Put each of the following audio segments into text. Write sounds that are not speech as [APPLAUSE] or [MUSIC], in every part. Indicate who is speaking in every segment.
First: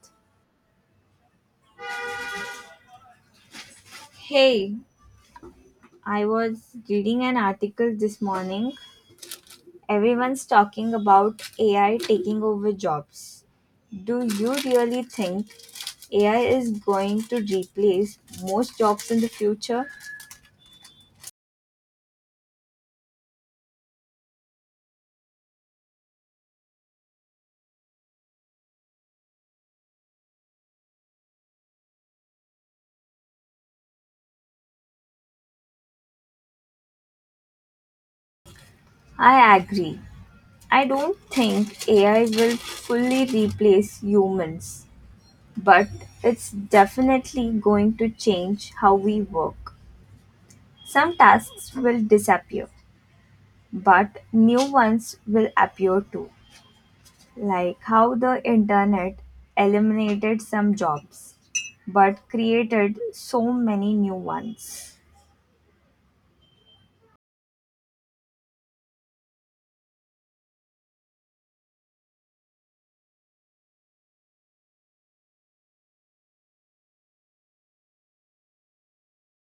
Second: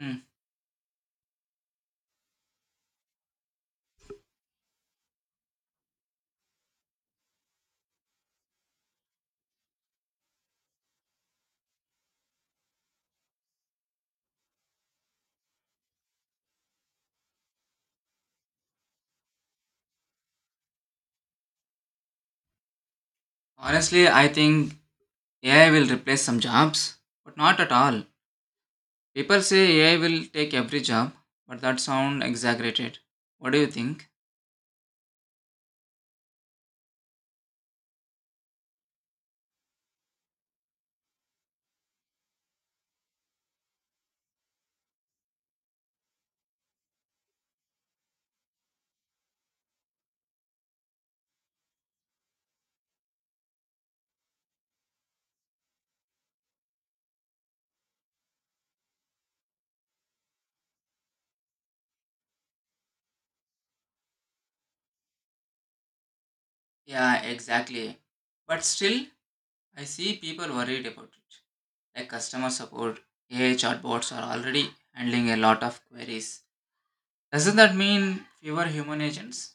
Speaker 1: Hmm.
Speaker 2: Hey, I was reading an article this morning. Everyone's talking about AI taking over jobs. Do you really think AI is going to replace most jobs in the future?
Speaker 1: Honestly, I think AI will replace some jobs, but not at all. People say AI will take every job, but that sounds exaggerated. What do you think?
Speaker 2: I agree. I don't think AI will fully replace humans, but it's definitely going to change how we work. Some tasks will disappear, but new ones will appear too. Like how the internet eliminated some jobs but created so many new ones.
Speaker 1: Yeah, exactly. But still, I see people worried about it. Like customer support, AI chatbots are already handling a lot of queries. Doesn't that mean fewer human agents?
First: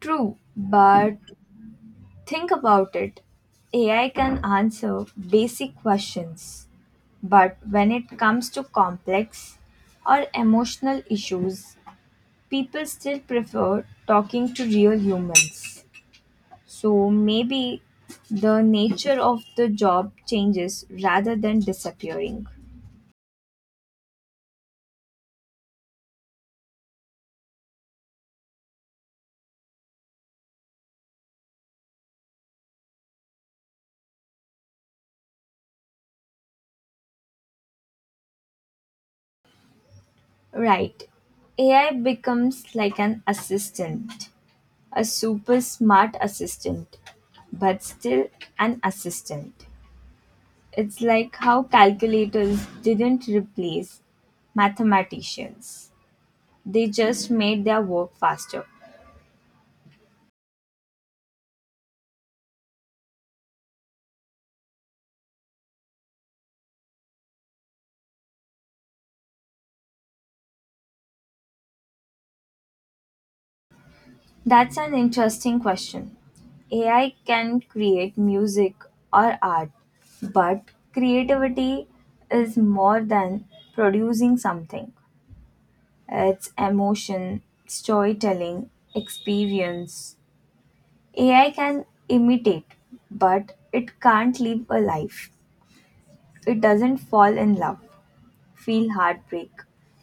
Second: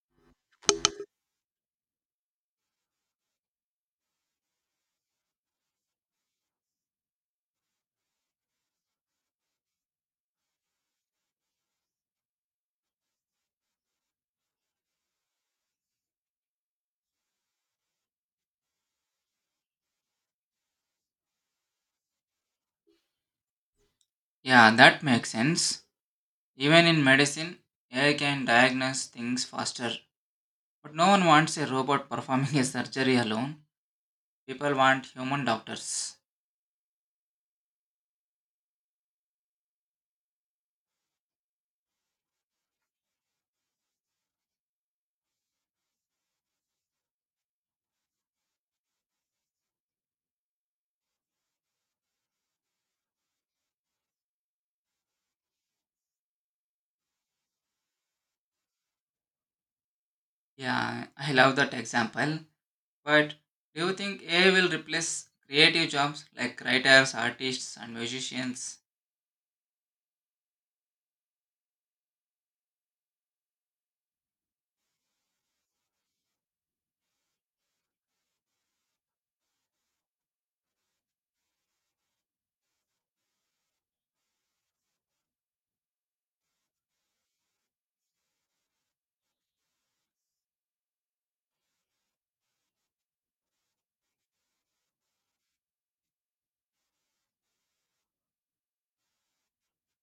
Speaker 2: True, but think about it. AI can answer basic questions, but when it comes to complex or emotional issues, people still prefer talking to real humans. So maybe the nature of the job changes rather than disappearing.
Speaker 1: Yeah, that makes sense. Even in medicine, AI can diagnose things faster. But no one wants a robot performing a surgery alone. People want human doctors.
Speaker 2: Right. AI becomes like an assistant, a super smart assistant, but still an assistant. It's like how calculators didn't replace mathematicians, they just made their work faster.
Speaker 1: Yeah, I love that example. But do you think AI will replace creative jobs like writers, artists, and musicians?
Speaker 2: That's an interesting question. AI can create music or art, but creativity is more than producing something. Its emotion, storytelling, experience. AI can imitate, but it can't live a life. It doesn't fall in love, feel heartbreak,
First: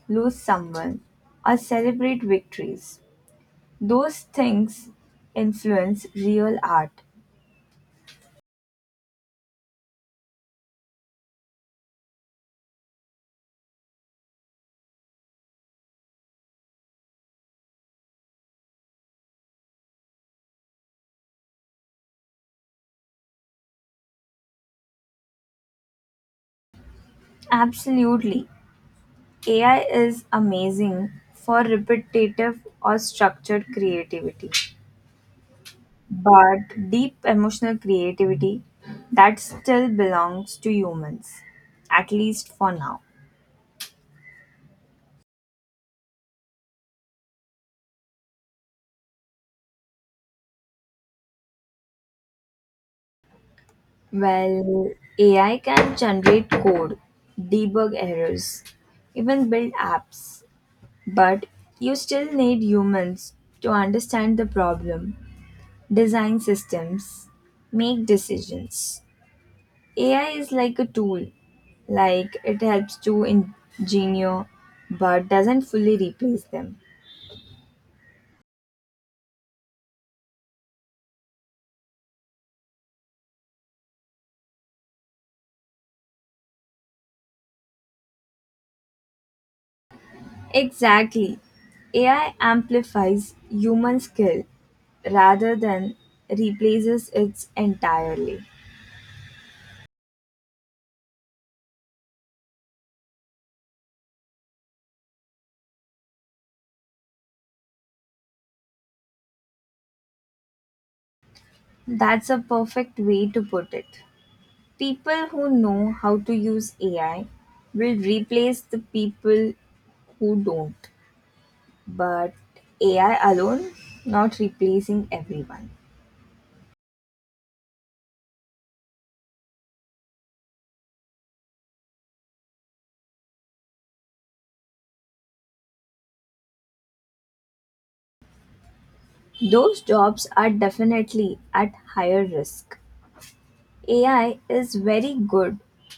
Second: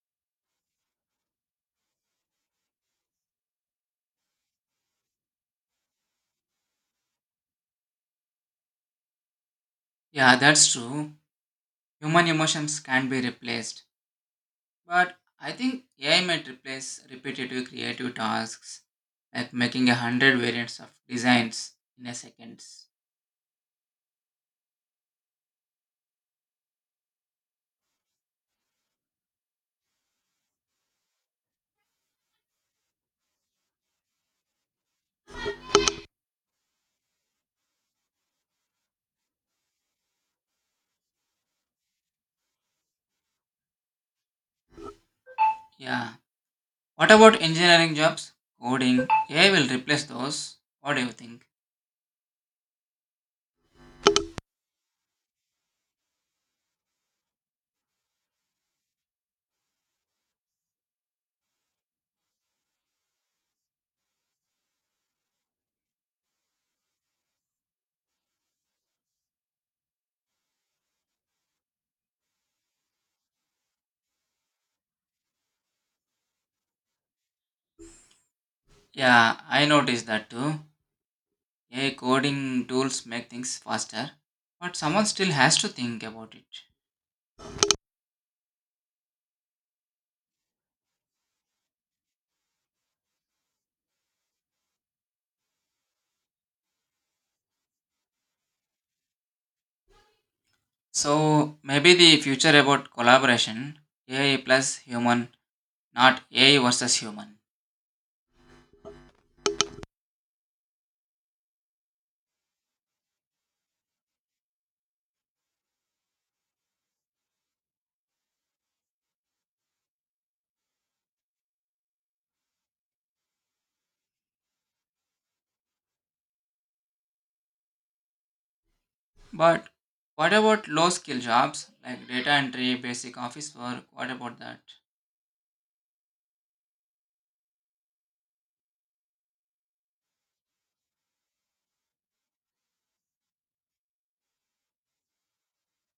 Speaker 2: lose someone, or celebrate victories. Those things influence real art.
Speaker 1: Yeah, that's true. Human emotions can be replaced. But I think AI might replace repetitive creative tasks like making a 100 variants of designs in a seconds.
Speaker 2: Absolutely. AI is amazing for repetitive or structured creativity. But deep emotional creativity, that still belongs to humans, at least for now.
Speaker 1: Yeah. What about engineering jobs? Coding. AI will replace those. What do you think?
Speaker 2: Well, AI can generate code, debug errors, even build apps, but you still need humans to understand the problem, design systems, make decisions. AI is like a tool, like it helps to engineer but doesn't fully replace them.
Speaker 1: Yeah, I noticed that too. Yeah, coding tools make things faster, but someone still has to think about it.
Speaker 2: Exactly. AI amplifies human skill rather than replaces it entirely.
Speaker 1: So maybe the future about collaboration, AI plus human, not AI versus human.
Speaker 2: That's a perfect way to put it. People who know how to use AI will replace the people who don't. But AI alone, not replacing everyone.
Speaker 1: But what about low skill jobs like data entry, basic office work? What about that?
Speaker 2: Those jobs are definitely at higher risk. AI is very good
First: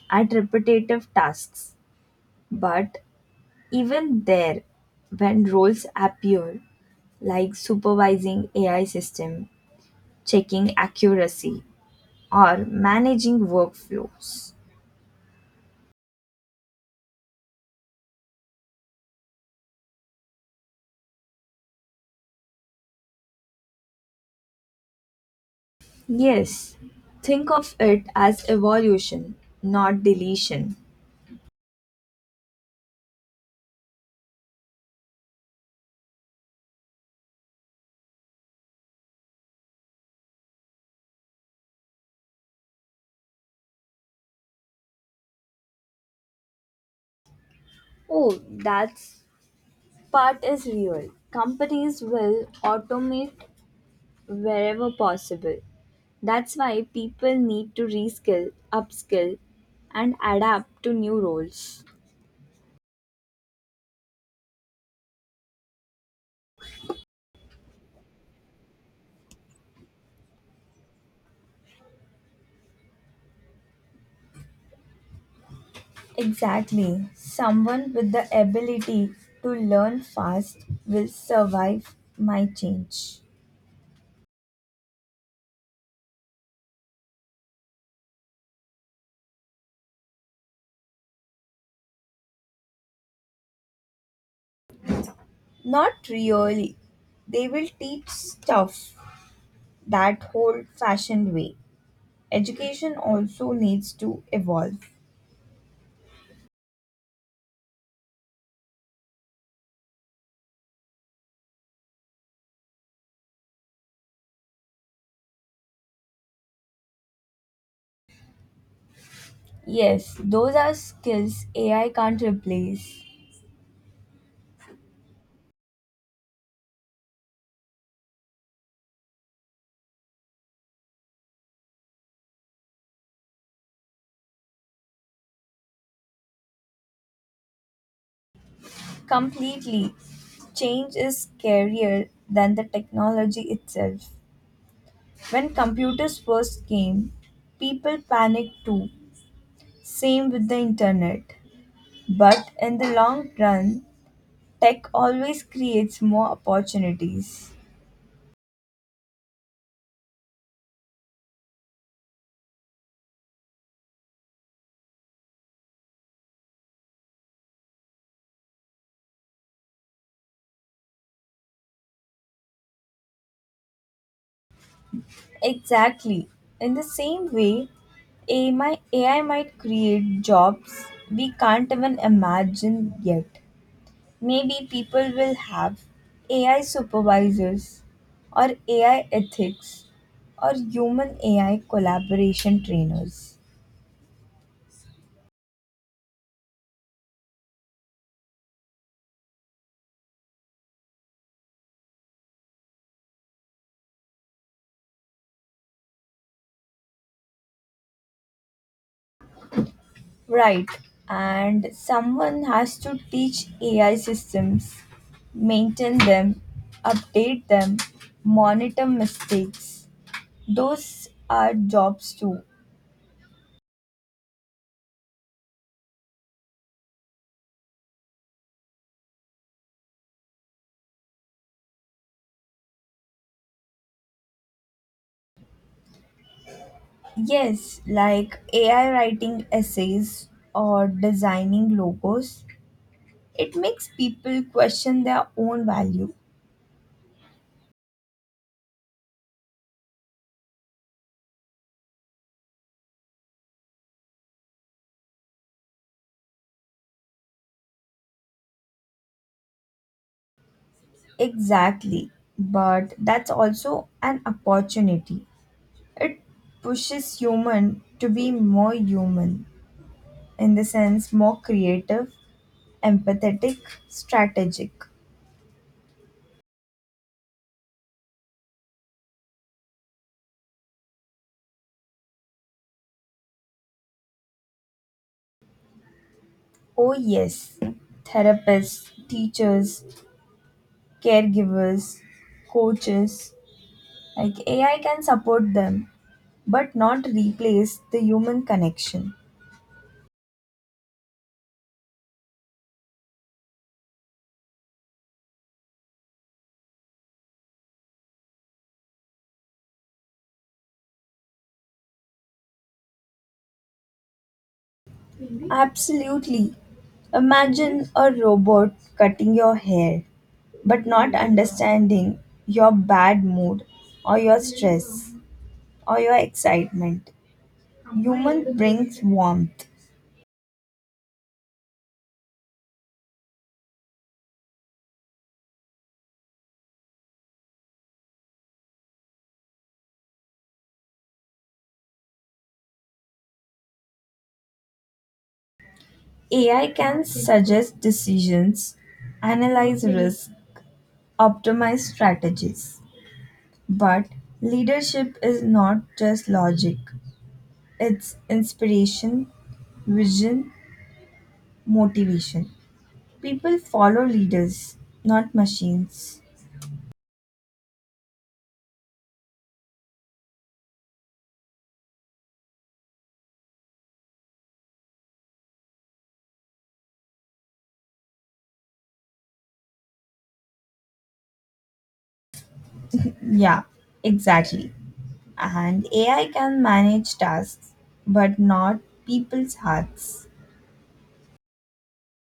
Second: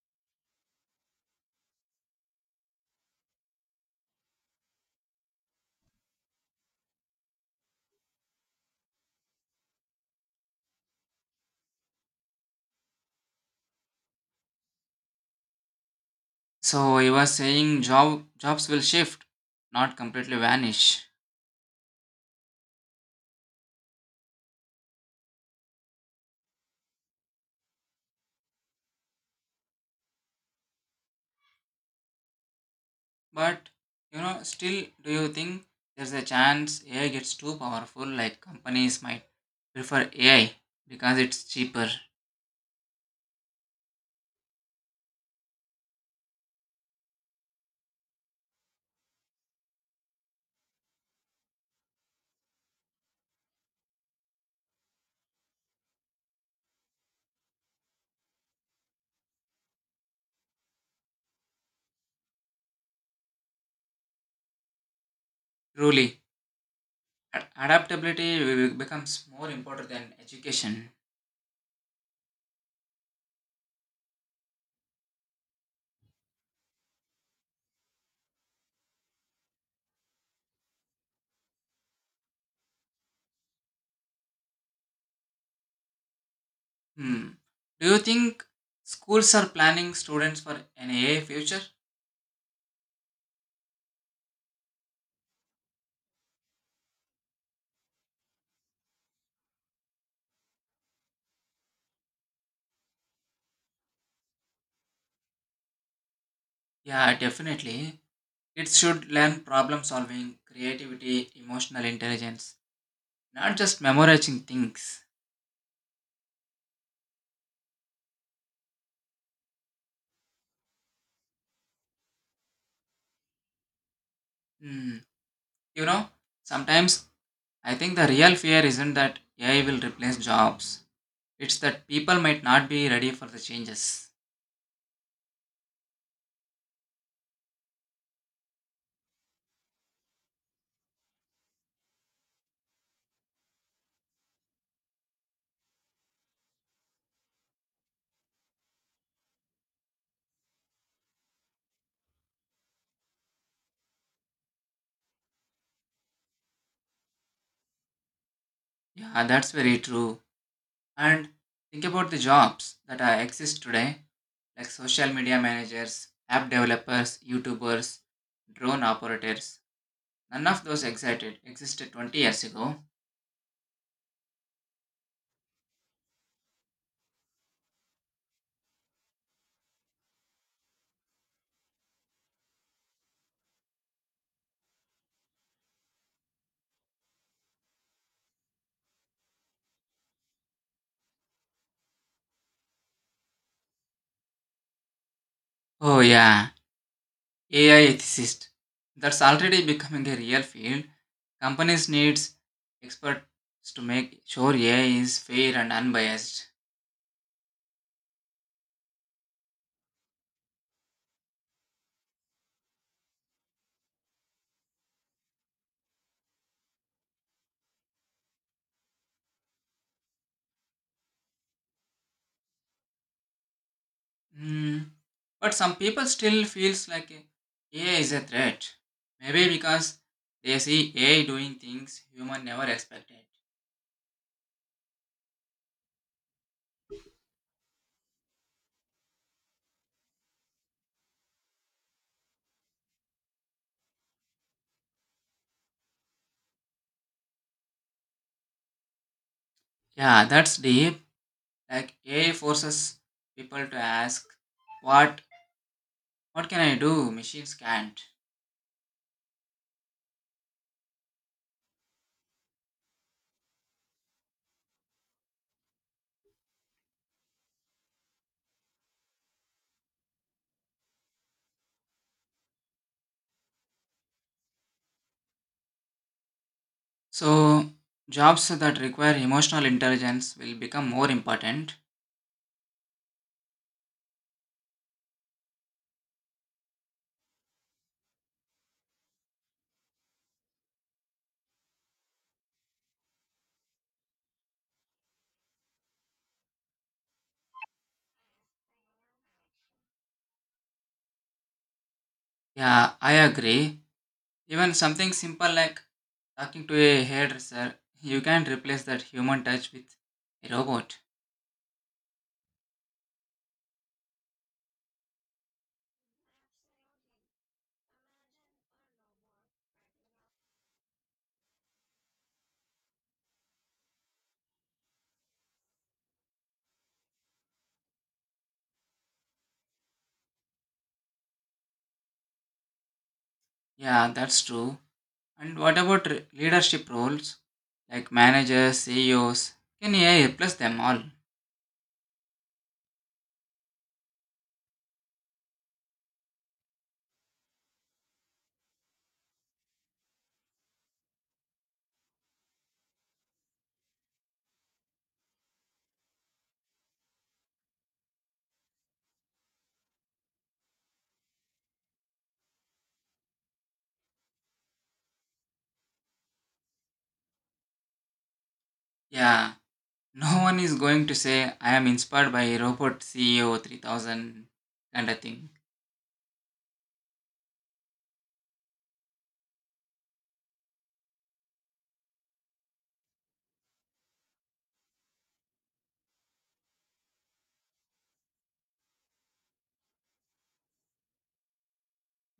Speaker 2: at repetitive tasks, but even there, when roles appear like supervising AI system, checking accuracy, or managing workflows.
Speaker 1: So you were saying jobs will shift, not completely vanish.
Speaker 2: Yes, think of it as evolution, not deletion.
Speaker 1: But you know, still, do you think there's a chance AI gets too powerful, like companies might prefer AI because it's cheaper.
Speaker 2: Oh, that's part is real. Companies will automate wherever possible. That's why people need to reskill, upskill, and adapt to new roles.
Speaker 1: Truly, adaptability becomes more important than education.
Speaker 2: Exactly. Someone with the ability to learn fast will survive my change.
Speaker 1: Hmm. Do you think schools are planning students for an AI future?
Speaker 2: Not really. They will teach stuff that old fashioned way. Education also needs to evolve.
Speaker 1: Yeah, definitely. Kids should learn problem solving, creativity, emotional intelligence, not just memorizing things.
Speaker 2: Yes, those are skills AI can't replace
Speaker 1: Hmm. You know, sometimes I think the real fear isn't that AI will replace jobs. It's that people might not be ready for the changes.
Speaker 2: completely. Change is scarier than the technology itself. When computers first came, people panicked too. Same with the internet. But in the long run, tech always creates more opportunities.
Speaker 1: Yeah, that's very true. And think about the jobs that are exist today, like social media managers, app developers, YouTubers, drone operators. None of those excited existed 20 years ago.
Speaker 2: Exactly. In the same way, AI might create jobs we can't even imagine yet. Maybe people will have AI supervisors or AI ethics or human AI collaboration trainers.
Speaker 1: Oh yeah, AI ethicist. That's already becoming a real field. Companies needs experts to make sure AI is fair and unbiased.
Speaker 2: Right. And someone has to teach AI systems, maintain them, update them, monitor mistakes. Those are jobs too.
Speaker 1: Mm, but some people still feels like AI is a threat. Maybe because they see AI doing things human never expected.
Speaker 2: Yes, like AI writing essays or designing logos. It makes people question their own value.
Speaker 1: Yeah, that's deep. Like AI forces people to ask, what can I do? Machines can't.
Speaker 2: Exactly. But that's also an opportunity. It pushes human to be more human. In the sense more creative, empathetic, strategic.
Speaker 1: So jobs that require emotional intelligence will become more important.
Speaker 2: Oh, yes, therapists, teachers, caregivers, coaches, like AI can support them but not replace the human connection.
Speaker 1: Yeah, I agree. Even something simple like talking to a hairdresser, you can't replace that human touch with a robot.
Speaker 2: Absolutely. Imagine a robot cutting your hair but not understanding your bad mood or your stress or your excitement. Human brings warmth.
Speaker 1: Yeah, that's true. And what about leadership roles like managers, CEOs? Can AI replace them all?
Speaker 2: AI can suggest decisions, analyze risks, optimize strategies. But leadership is not just logic, it's inspiration, vision, motivation. People follow leaders, not machines.
Speaker 1: Yeah, [LAUGHS] no one is going to say I am inspired by robot CEO 3000 kind of thing.
Speaker 2: Yeah, exactly. And AI can manage tasks, but not people's hearts.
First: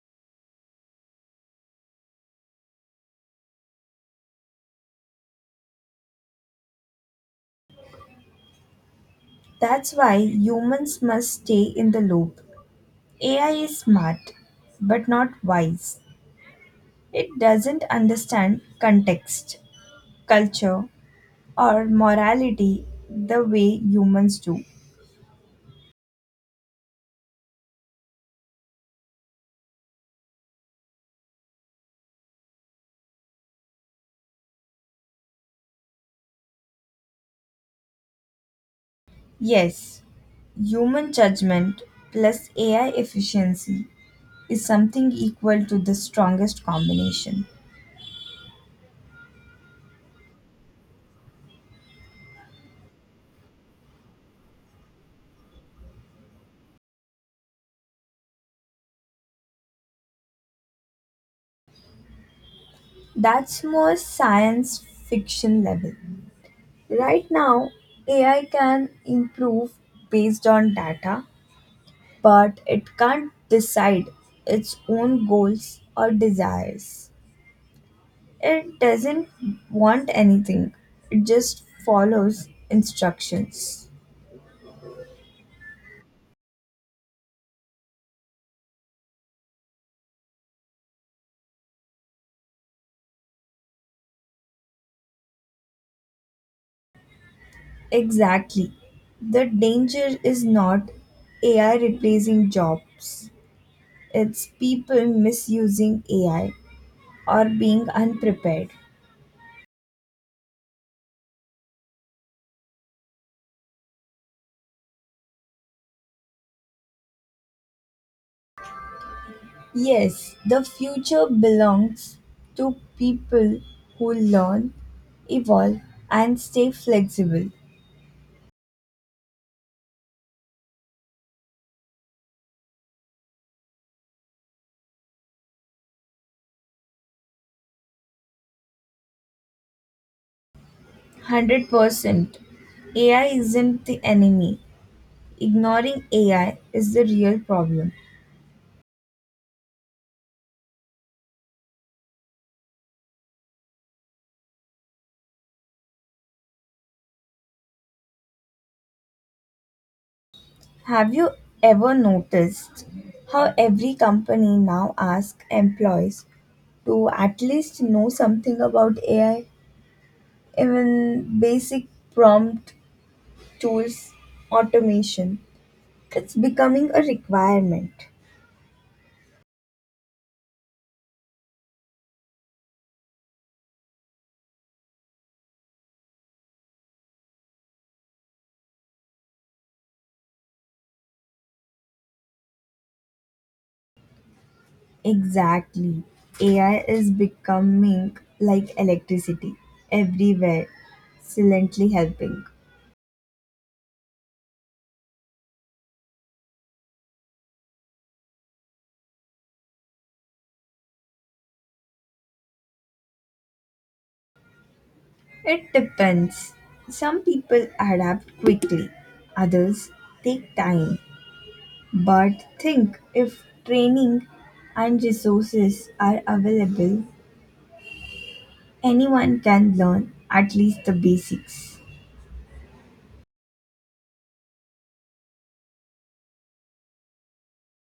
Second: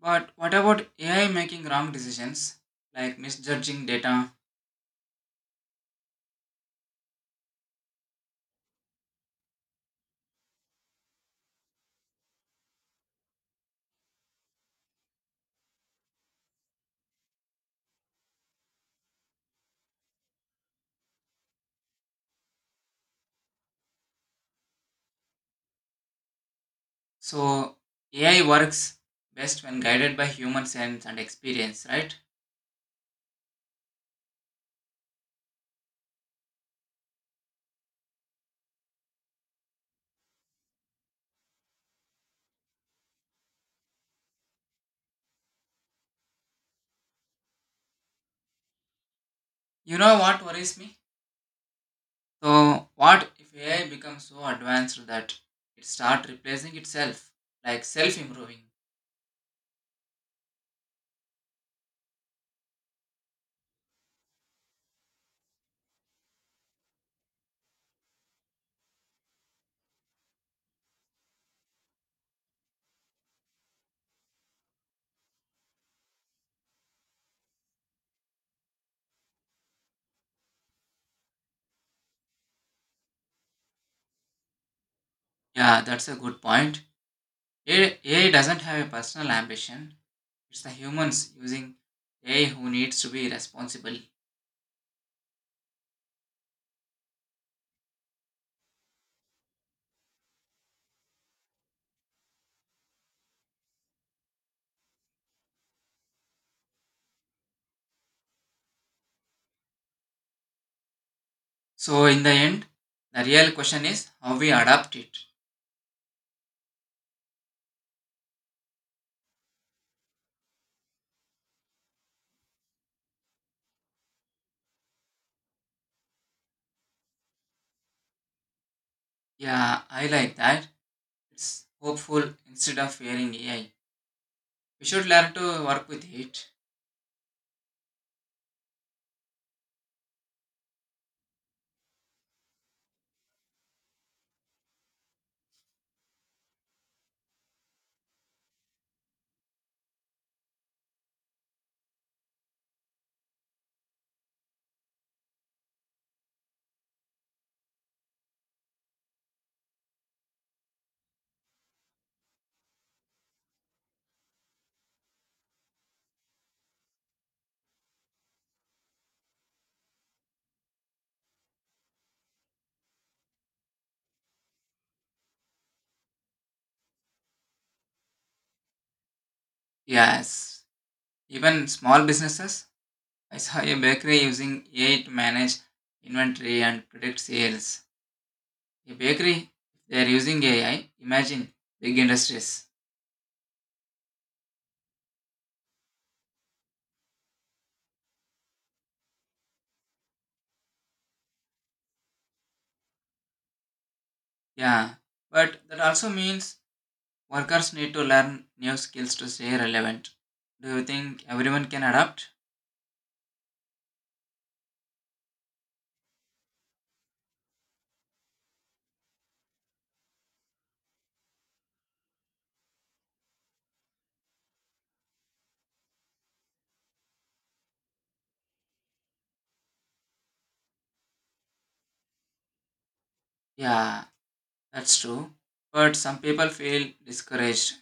Speaker 1: But what about AI making wrong decisions like misjudging data?
Speaker 2: That's why humans must stay in the loop. AI is smart, but not wise. It doesn't understand context, culture, or morality the way humans do.
Speaker 1: So AI works best when guided by human sense and experience, right?
Speaker 2: Yes, human judgment plus AI efficiency is something equal to the strongest combination.
Speaker 1: You know what worries me? So, what if AI becomes so advanced that it starts replacing itself, like self improving?
Speaker 2: That's more science fiction level. Right now, AI can improve based on data, but it can't decide its own goals or desires. It doesn't want anything, it just follows instructions.
Speaker 1: Yeah, that's a good point. AI doesn't have a personal ambition, it's the humans using AI who needs to be responsible.
Speaker 2: Exactly. The danger is not AI replacing jobs, it's people misusing AI or being unprepared.
Speaker 1: So, in the end, the real question is how we adapt it.
Speaker 2: Yes, the future belongs to people who learn, evolve, and stay flexible.
Speaker 1: Yeah, I like that. It's hopeful instead of fearing AI. We should learn to work with it.
Speaker 2: 100%. AI isn't the enemy. Ignoring AI is the real problem. Have you ever noticed how every company now asks employees to at least know something about AI? Even basic prompt tools, automation. It's becoming a requirement.
Speaker 1: Yes, even small businesses I saw a bakery using AI to manage inventory and predict sales. A bakery, if they are using AI, imagine big industries.
Speaker 2: Exactly. AI is becoming like electricity, everywhere, silently helping.
Speaker 1: Yeah, but that also means workers need to learn new skills to stay relevant. Do you think everyone can adapt?
Speaker 2: It depends. Some people adapt quickly, others take time. But think if training and resources are available, anyone can learn at least the basics.
Speaker 1: Yeah, that's true. But some people feel discouraged.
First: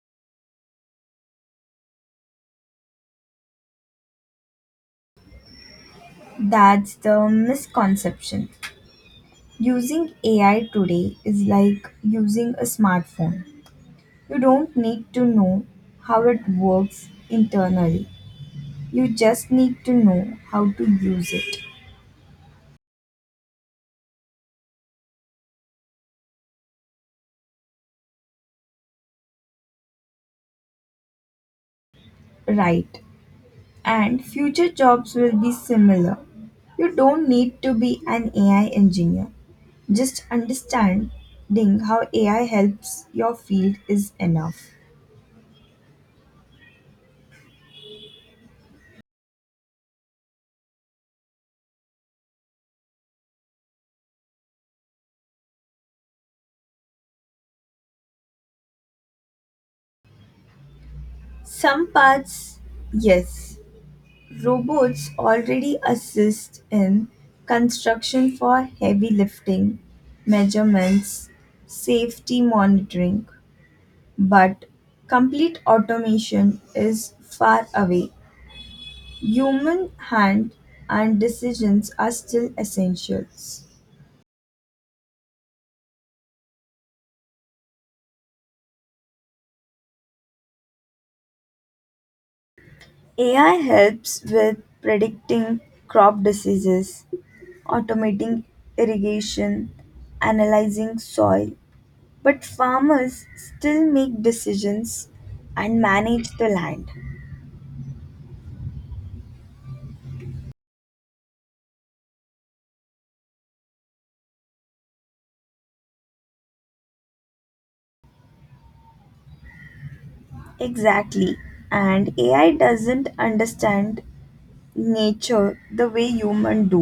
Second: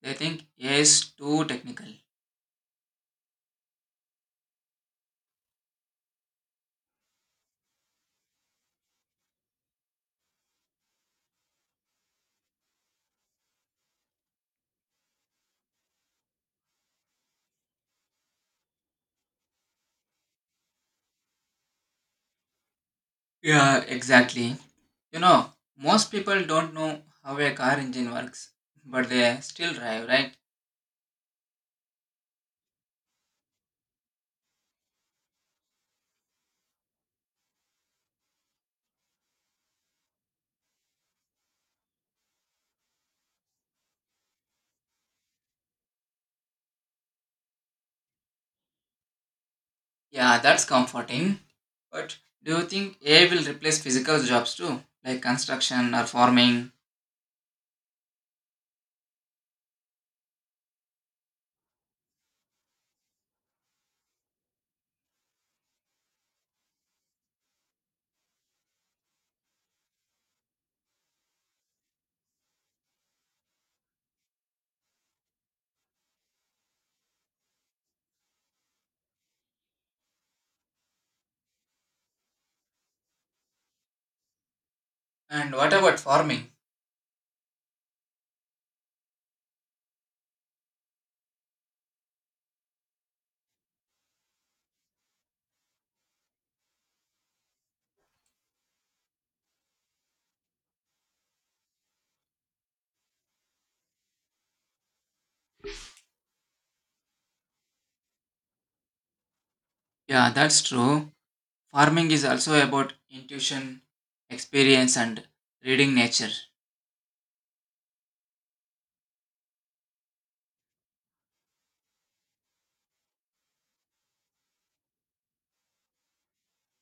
Speaker 1: They think AI is too technical.
Speaker 2: That's the misconception. Using AI today is like using a smartphone. You don't need to know how it works internally, you just need to know how to use it
Speaker 1: Yeah, exactly. You know, most people don't know how a car engine works, but they still drive, right?
Speaker 2: right. And future jobs will be similar. You don't need to be an AI engineer. Just understanding how AI helps your field is enough.
Speaker 1: Yeah, that's comforting. But do you think AI will replace physical jobs too, like construction or farming?
Speaker 2: Some parts, yes, robots already assist in construction for heavy lifting, measurements, safety monitoring, but complete automation is far away. Human hand and decisions are still essentials.
Speaker 1: And what about farming?
Speaker 2: AI helps with predicting crop diseases, automating irrigation, analyzing soil, but farmers still make decisions and manage the land.
Speaker 1: Yeah, that's true. Farming is also about intuition, experience, and reading nature.
Speaker 2: Exactly. And AI doesn't understand nature the way humans do.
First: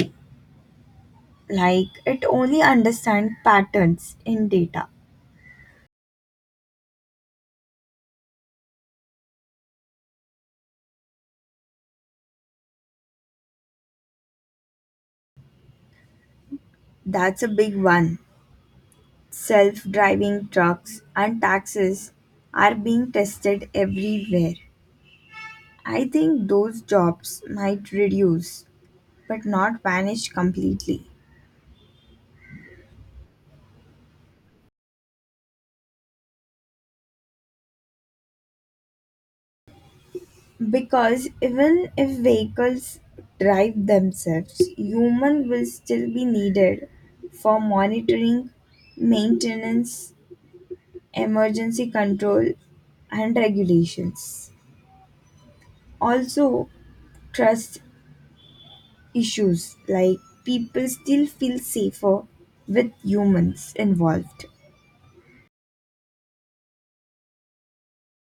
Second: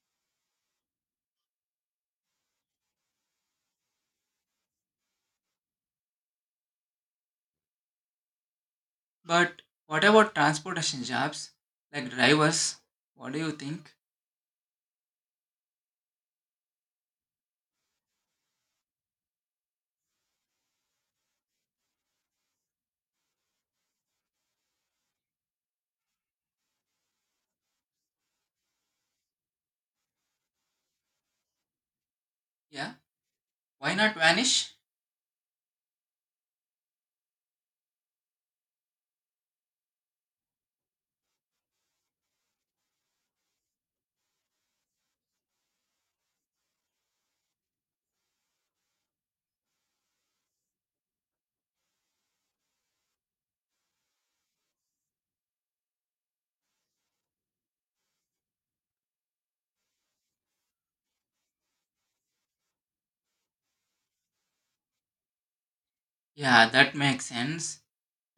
Speaker 2: Like it only understands patterns in data.
Speaker 1: But what about transportation jobs, like drivers? What do you think?
Speaker 2: That's a big one. Self-driving trucks and taxis are being tested everywhere. I think those jobs might reduce but not vanish completely.
Speaker 1: Yeah, why not vanish?
Speaker 2: Because even if vehicles drive themselves, human will still be needed for monitoring, maintenance, emergency control and regulations. Also, trust issues, like people still feel safer with humans involved,
Speaker 1: Yeah, that makes sense.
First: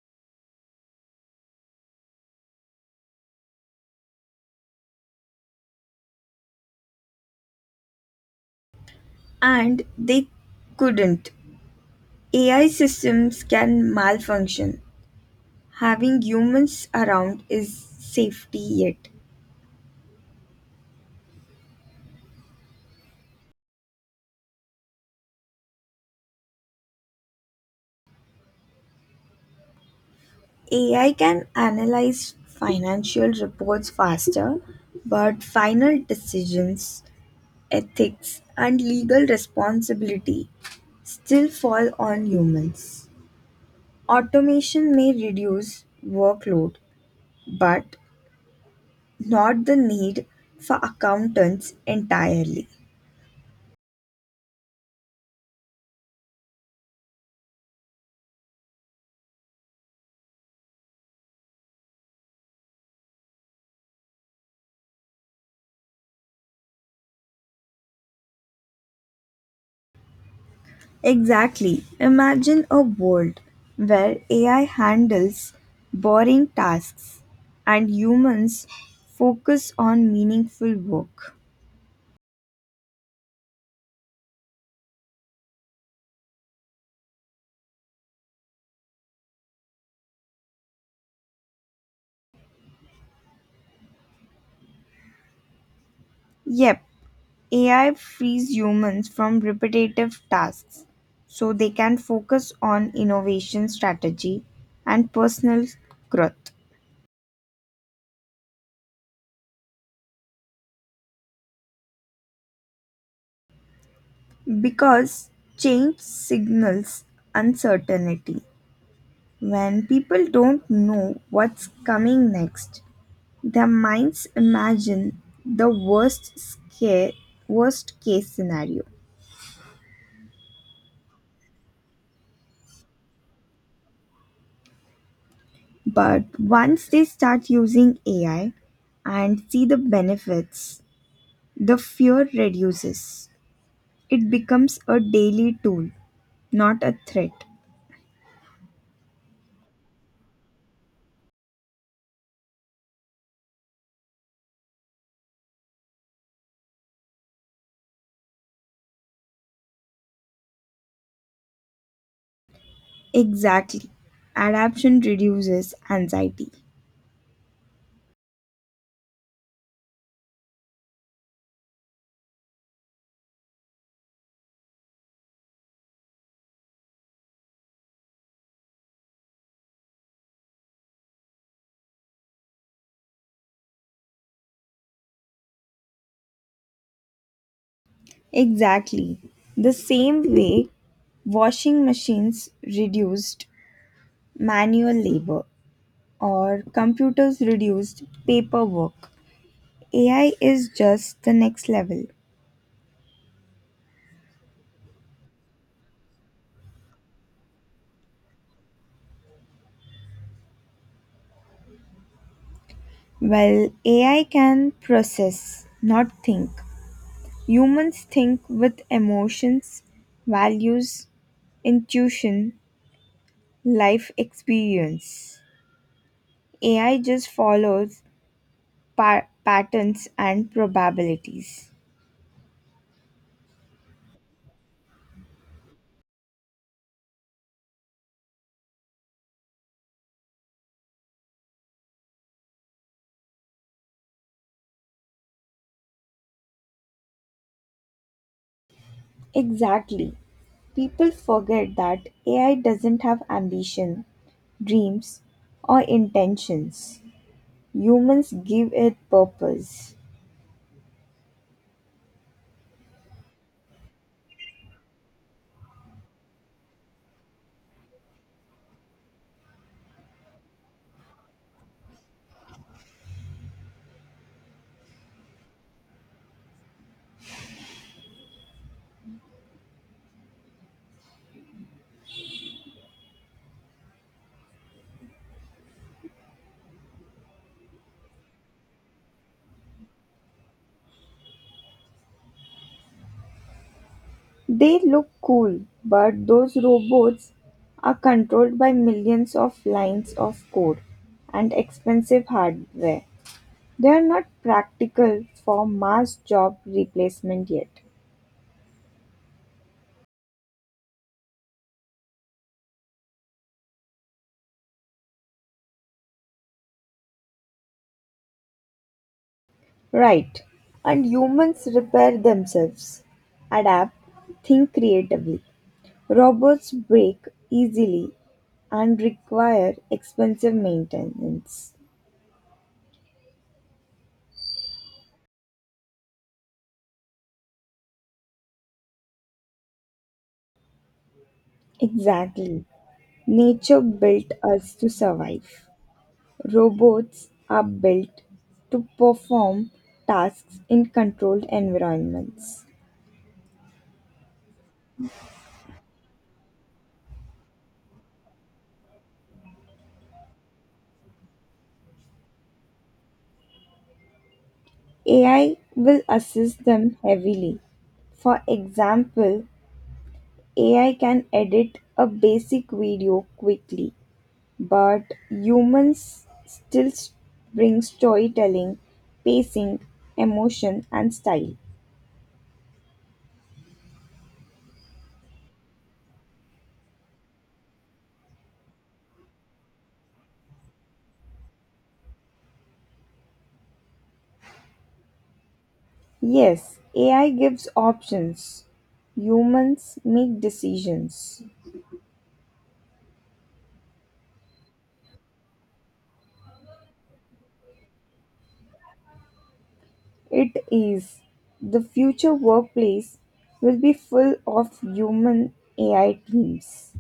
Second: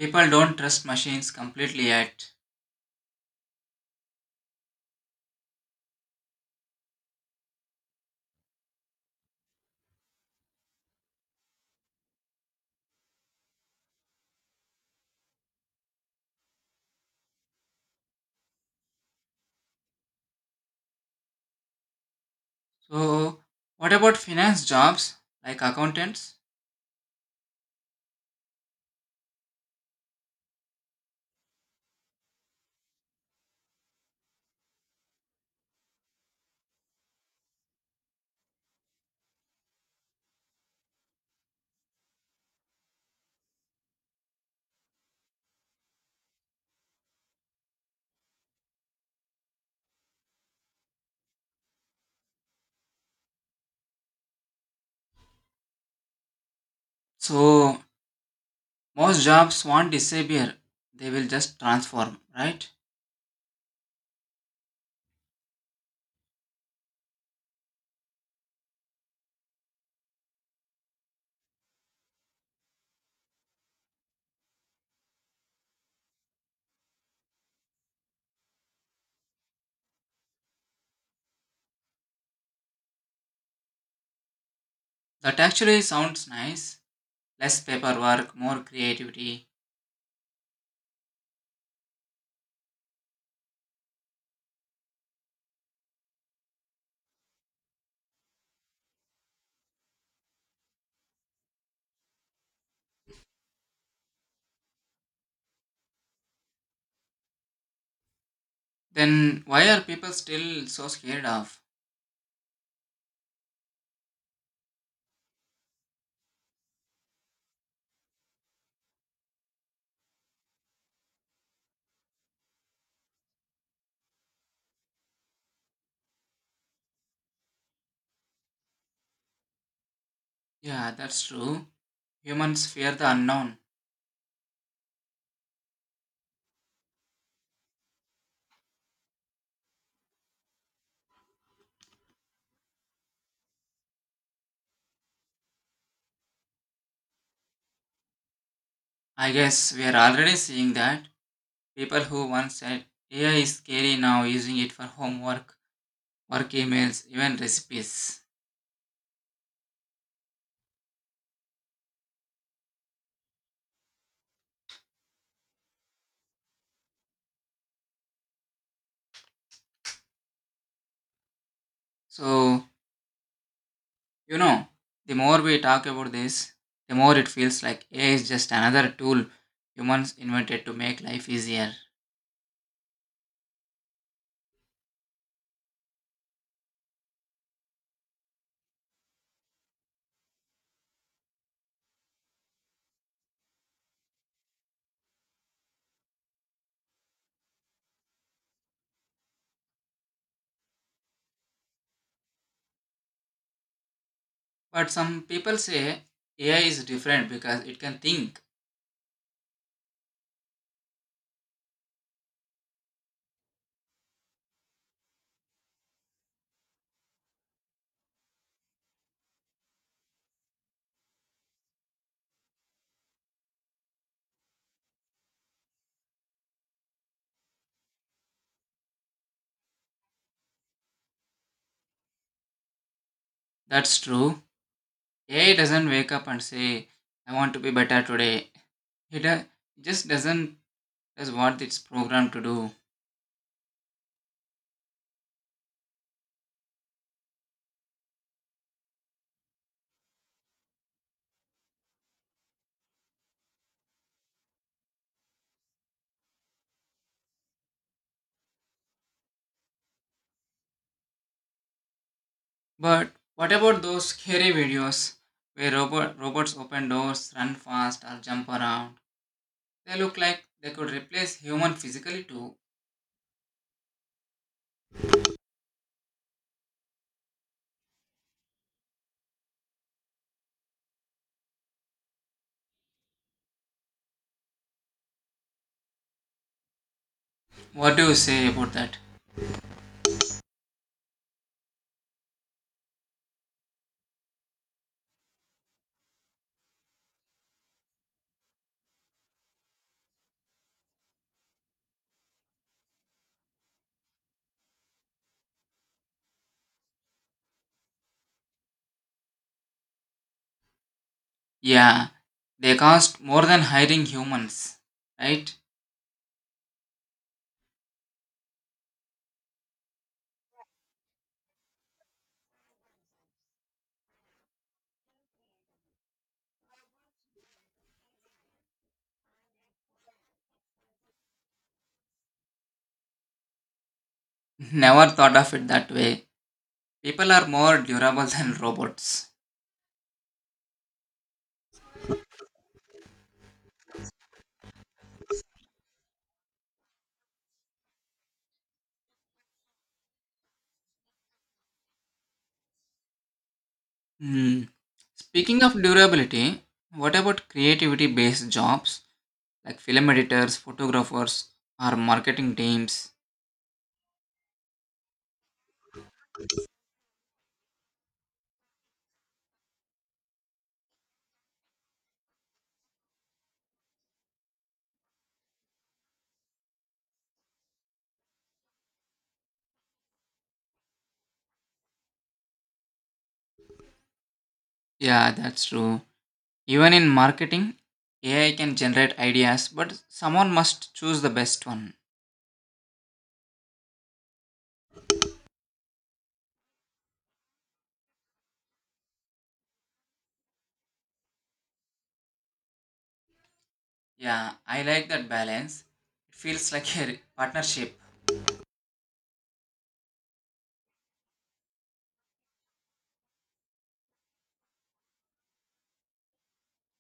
Speaker 1: People don't trust machines completely yet.
Speaker 2: and they couldn't. AI systems can malfunction, having humans around is safety yet.
Speaker 1: So, what about finance jobs, like accountants?
Speaker 2: AI can analyze financial reports faster, but final decisions, ethics and legal responsibility still fall on humans. Automation may reduce workload but not the need for accountants entirely.
Speaker 1: So, most jobs won't disappear, they will just transform, right?
Speaker 2: Exactly. Imagine a world where AI handles boring tasks and humans focus on meaningful work.
Speaker 1: That actually sounds nice. Less paperwork, more creativity.
Speaker 2: Yep, AI frees humans from repetitive tasks so they can focus on innovation strategy and personal growth,
Speaker 1: Then why are people still so scared of?
Speaker 2: because change signals uncertainty. When people don't know what's coming next, their minds imagine the worst case scenario.
Speaker 1: Yeah, that's true. Humans fear the unknown.
Speaker 2: But once they start using AI and see the benefits, the fear reduces. It becomes a daily tool, not a threat.
Speaker 1: I guess we are already seeing that. People who once said AI is scary now using it for homework, work emails, even recipes.
Speaker 2: Exactly. Adaption reduces anxiety.
Speaker 1: So, you know, the more we talk about this, the more it feels like AI is just another tool humans invented to make life easier.
Speaker 2: Exactly. The same way washing machines reduced manual labor, or computers reduced paperwork. AI is just the next level.
Speaker 1: But some people say AI is different because it can think.
Speaker 2: Well, AI can process, not think. Humans think with emotions, values, intuition, life experience. AI just follows patterns and probabilities.
Speaker 1: That's true. AI doesn't wake up and say, I want to be better today. It just doesn't does what it's programmed to do.
Speaker 2: Exactly. People forget that AI doesn't have ambition, dreams, or intentions. Humans give it purpose.
Speaker 1: But what about those scary videos where robots open doors, run fast, or jump around? They look like they could replace human physically too. What do you say about that?
Speaker 2: They look cool, but those robots are controlled by millions of lines of code and expensive hardware. They are not practical for mass job replacement yet.
Speaker 1: Yeah, they cost more than hiring humans, right?
Speaker 2: Right. And humans repair themselves, adapt, think creatively. Robots break easily and require expensive maintenance.
Speaker 1: [LAUGHS] Never thought of it that way. People are more durable [LAUGHS] than robots.
Speaker 2: Exactly. Nature built us to survive. Robots are built to perform tasks in controlled environments.
Speaker 1: Hmm. Speaking of durability, what about creativity based jobs like film editors, photographers, or marketing teams?
Speaker 2: AI will assist them heavily. For example, AI can edit a basic video quickly, but humans bring storytelling, pacing, emotion, and style.
Speaker 1: Yeah, that's true. Even in marketing, AI can generate ideas, but someone must choose the best one.
Speaker 2: Yes, AI gives options. Humans make decisions.
Speaker 1: Yeah, I like that balance. It feels like a partnership.
Speaker 2: It is the future workplace will be full of human AI teams.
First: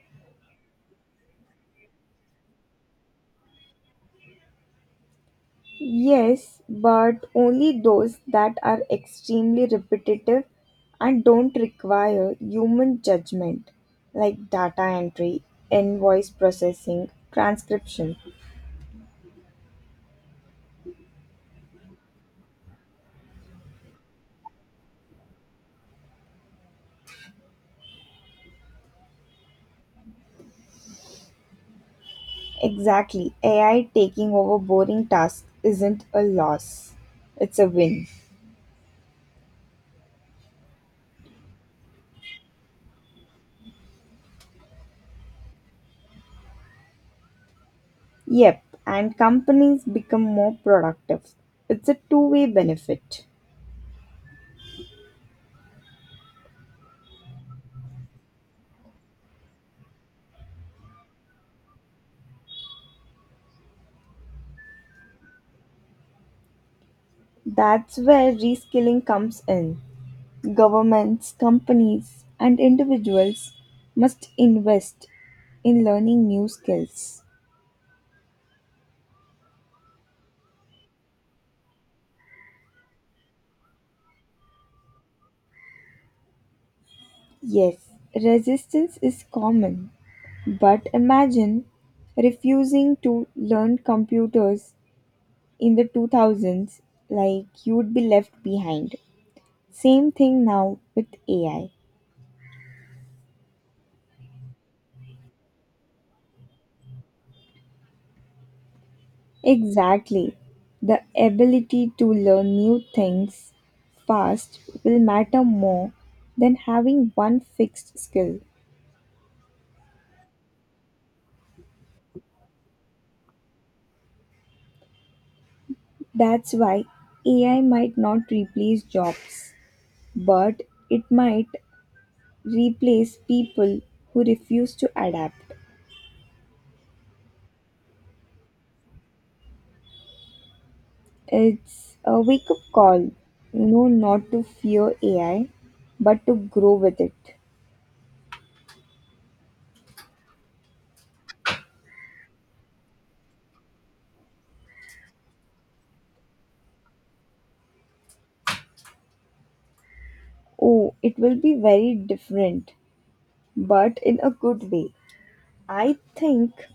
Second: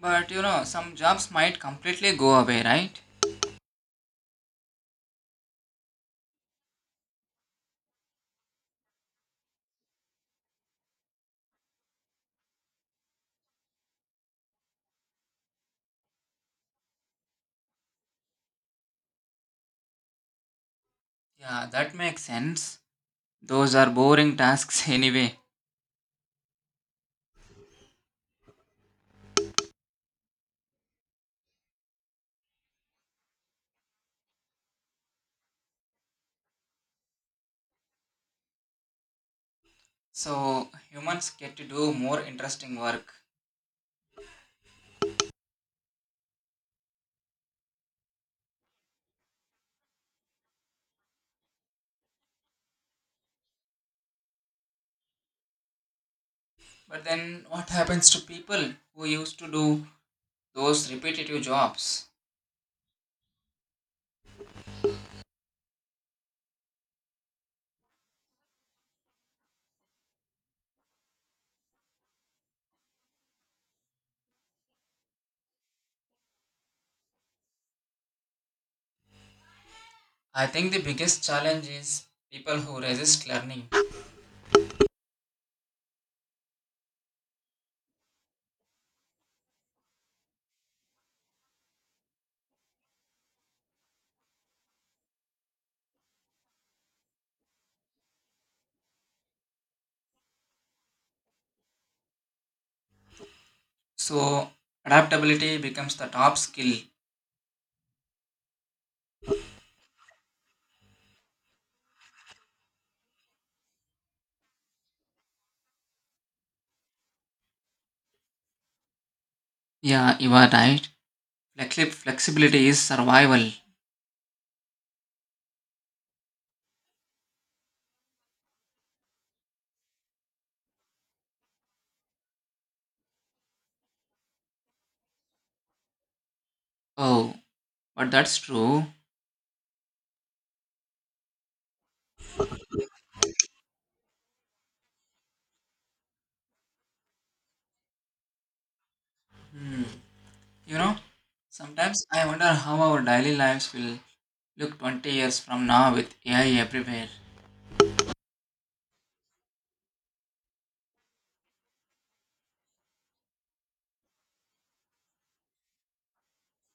Speaker 1: But you know, some jobs might completely go away, right?
Speaker 2: Yes, but only those that are extremely repetitive and don't require human judgment, like data entry, invoice processing, transcription.
Speaker 1: Yeah, that makes sense. Those are boring tasks [LAUGHS] anyway.
Speaker 2: Exactly. AI taking over boring tasks isn't a loss, it's a win.
Speaker 1: So humans get to do more interesting work.
Speaker 2: Yep, and companies become more productive. It's a two-way benefit.
Speaker 1: But then what happens to people who used to do those repetitive jobs?
Speaker 2: That's where reskilling comes in. Governments, companies, and individuals must invest in learning new skills.
Speaker 1: I think the biggest challenge is people who resist learning.
Speaker 2: Yes, resistance is common, but imagine refusing to learn computers in the 2000s, like you would be left behind. Same thing now with AI.
Speaker 1: So adaptability becomes the top skill.
Speaker 2: Exactly. The ability to learn new things fast will matter more than having one fixed skill.
Speaker 1: Yeah, you are right. Flexibility is survival.
Speaker 2: That's why AI might not replace jobs, but it might replace people who refuse to adapt.
Speaker 1: Oh, but that's true.
Speaker 2: It's a wake up call. No, not to fear AI, but to grow with it.
Speaker 1: Hmm. You know, sometimes I wonder how our daily lives will look 20 years from now with AI everywhere.
Speaker 2: Oh, it will be very different, but in a good way. I think,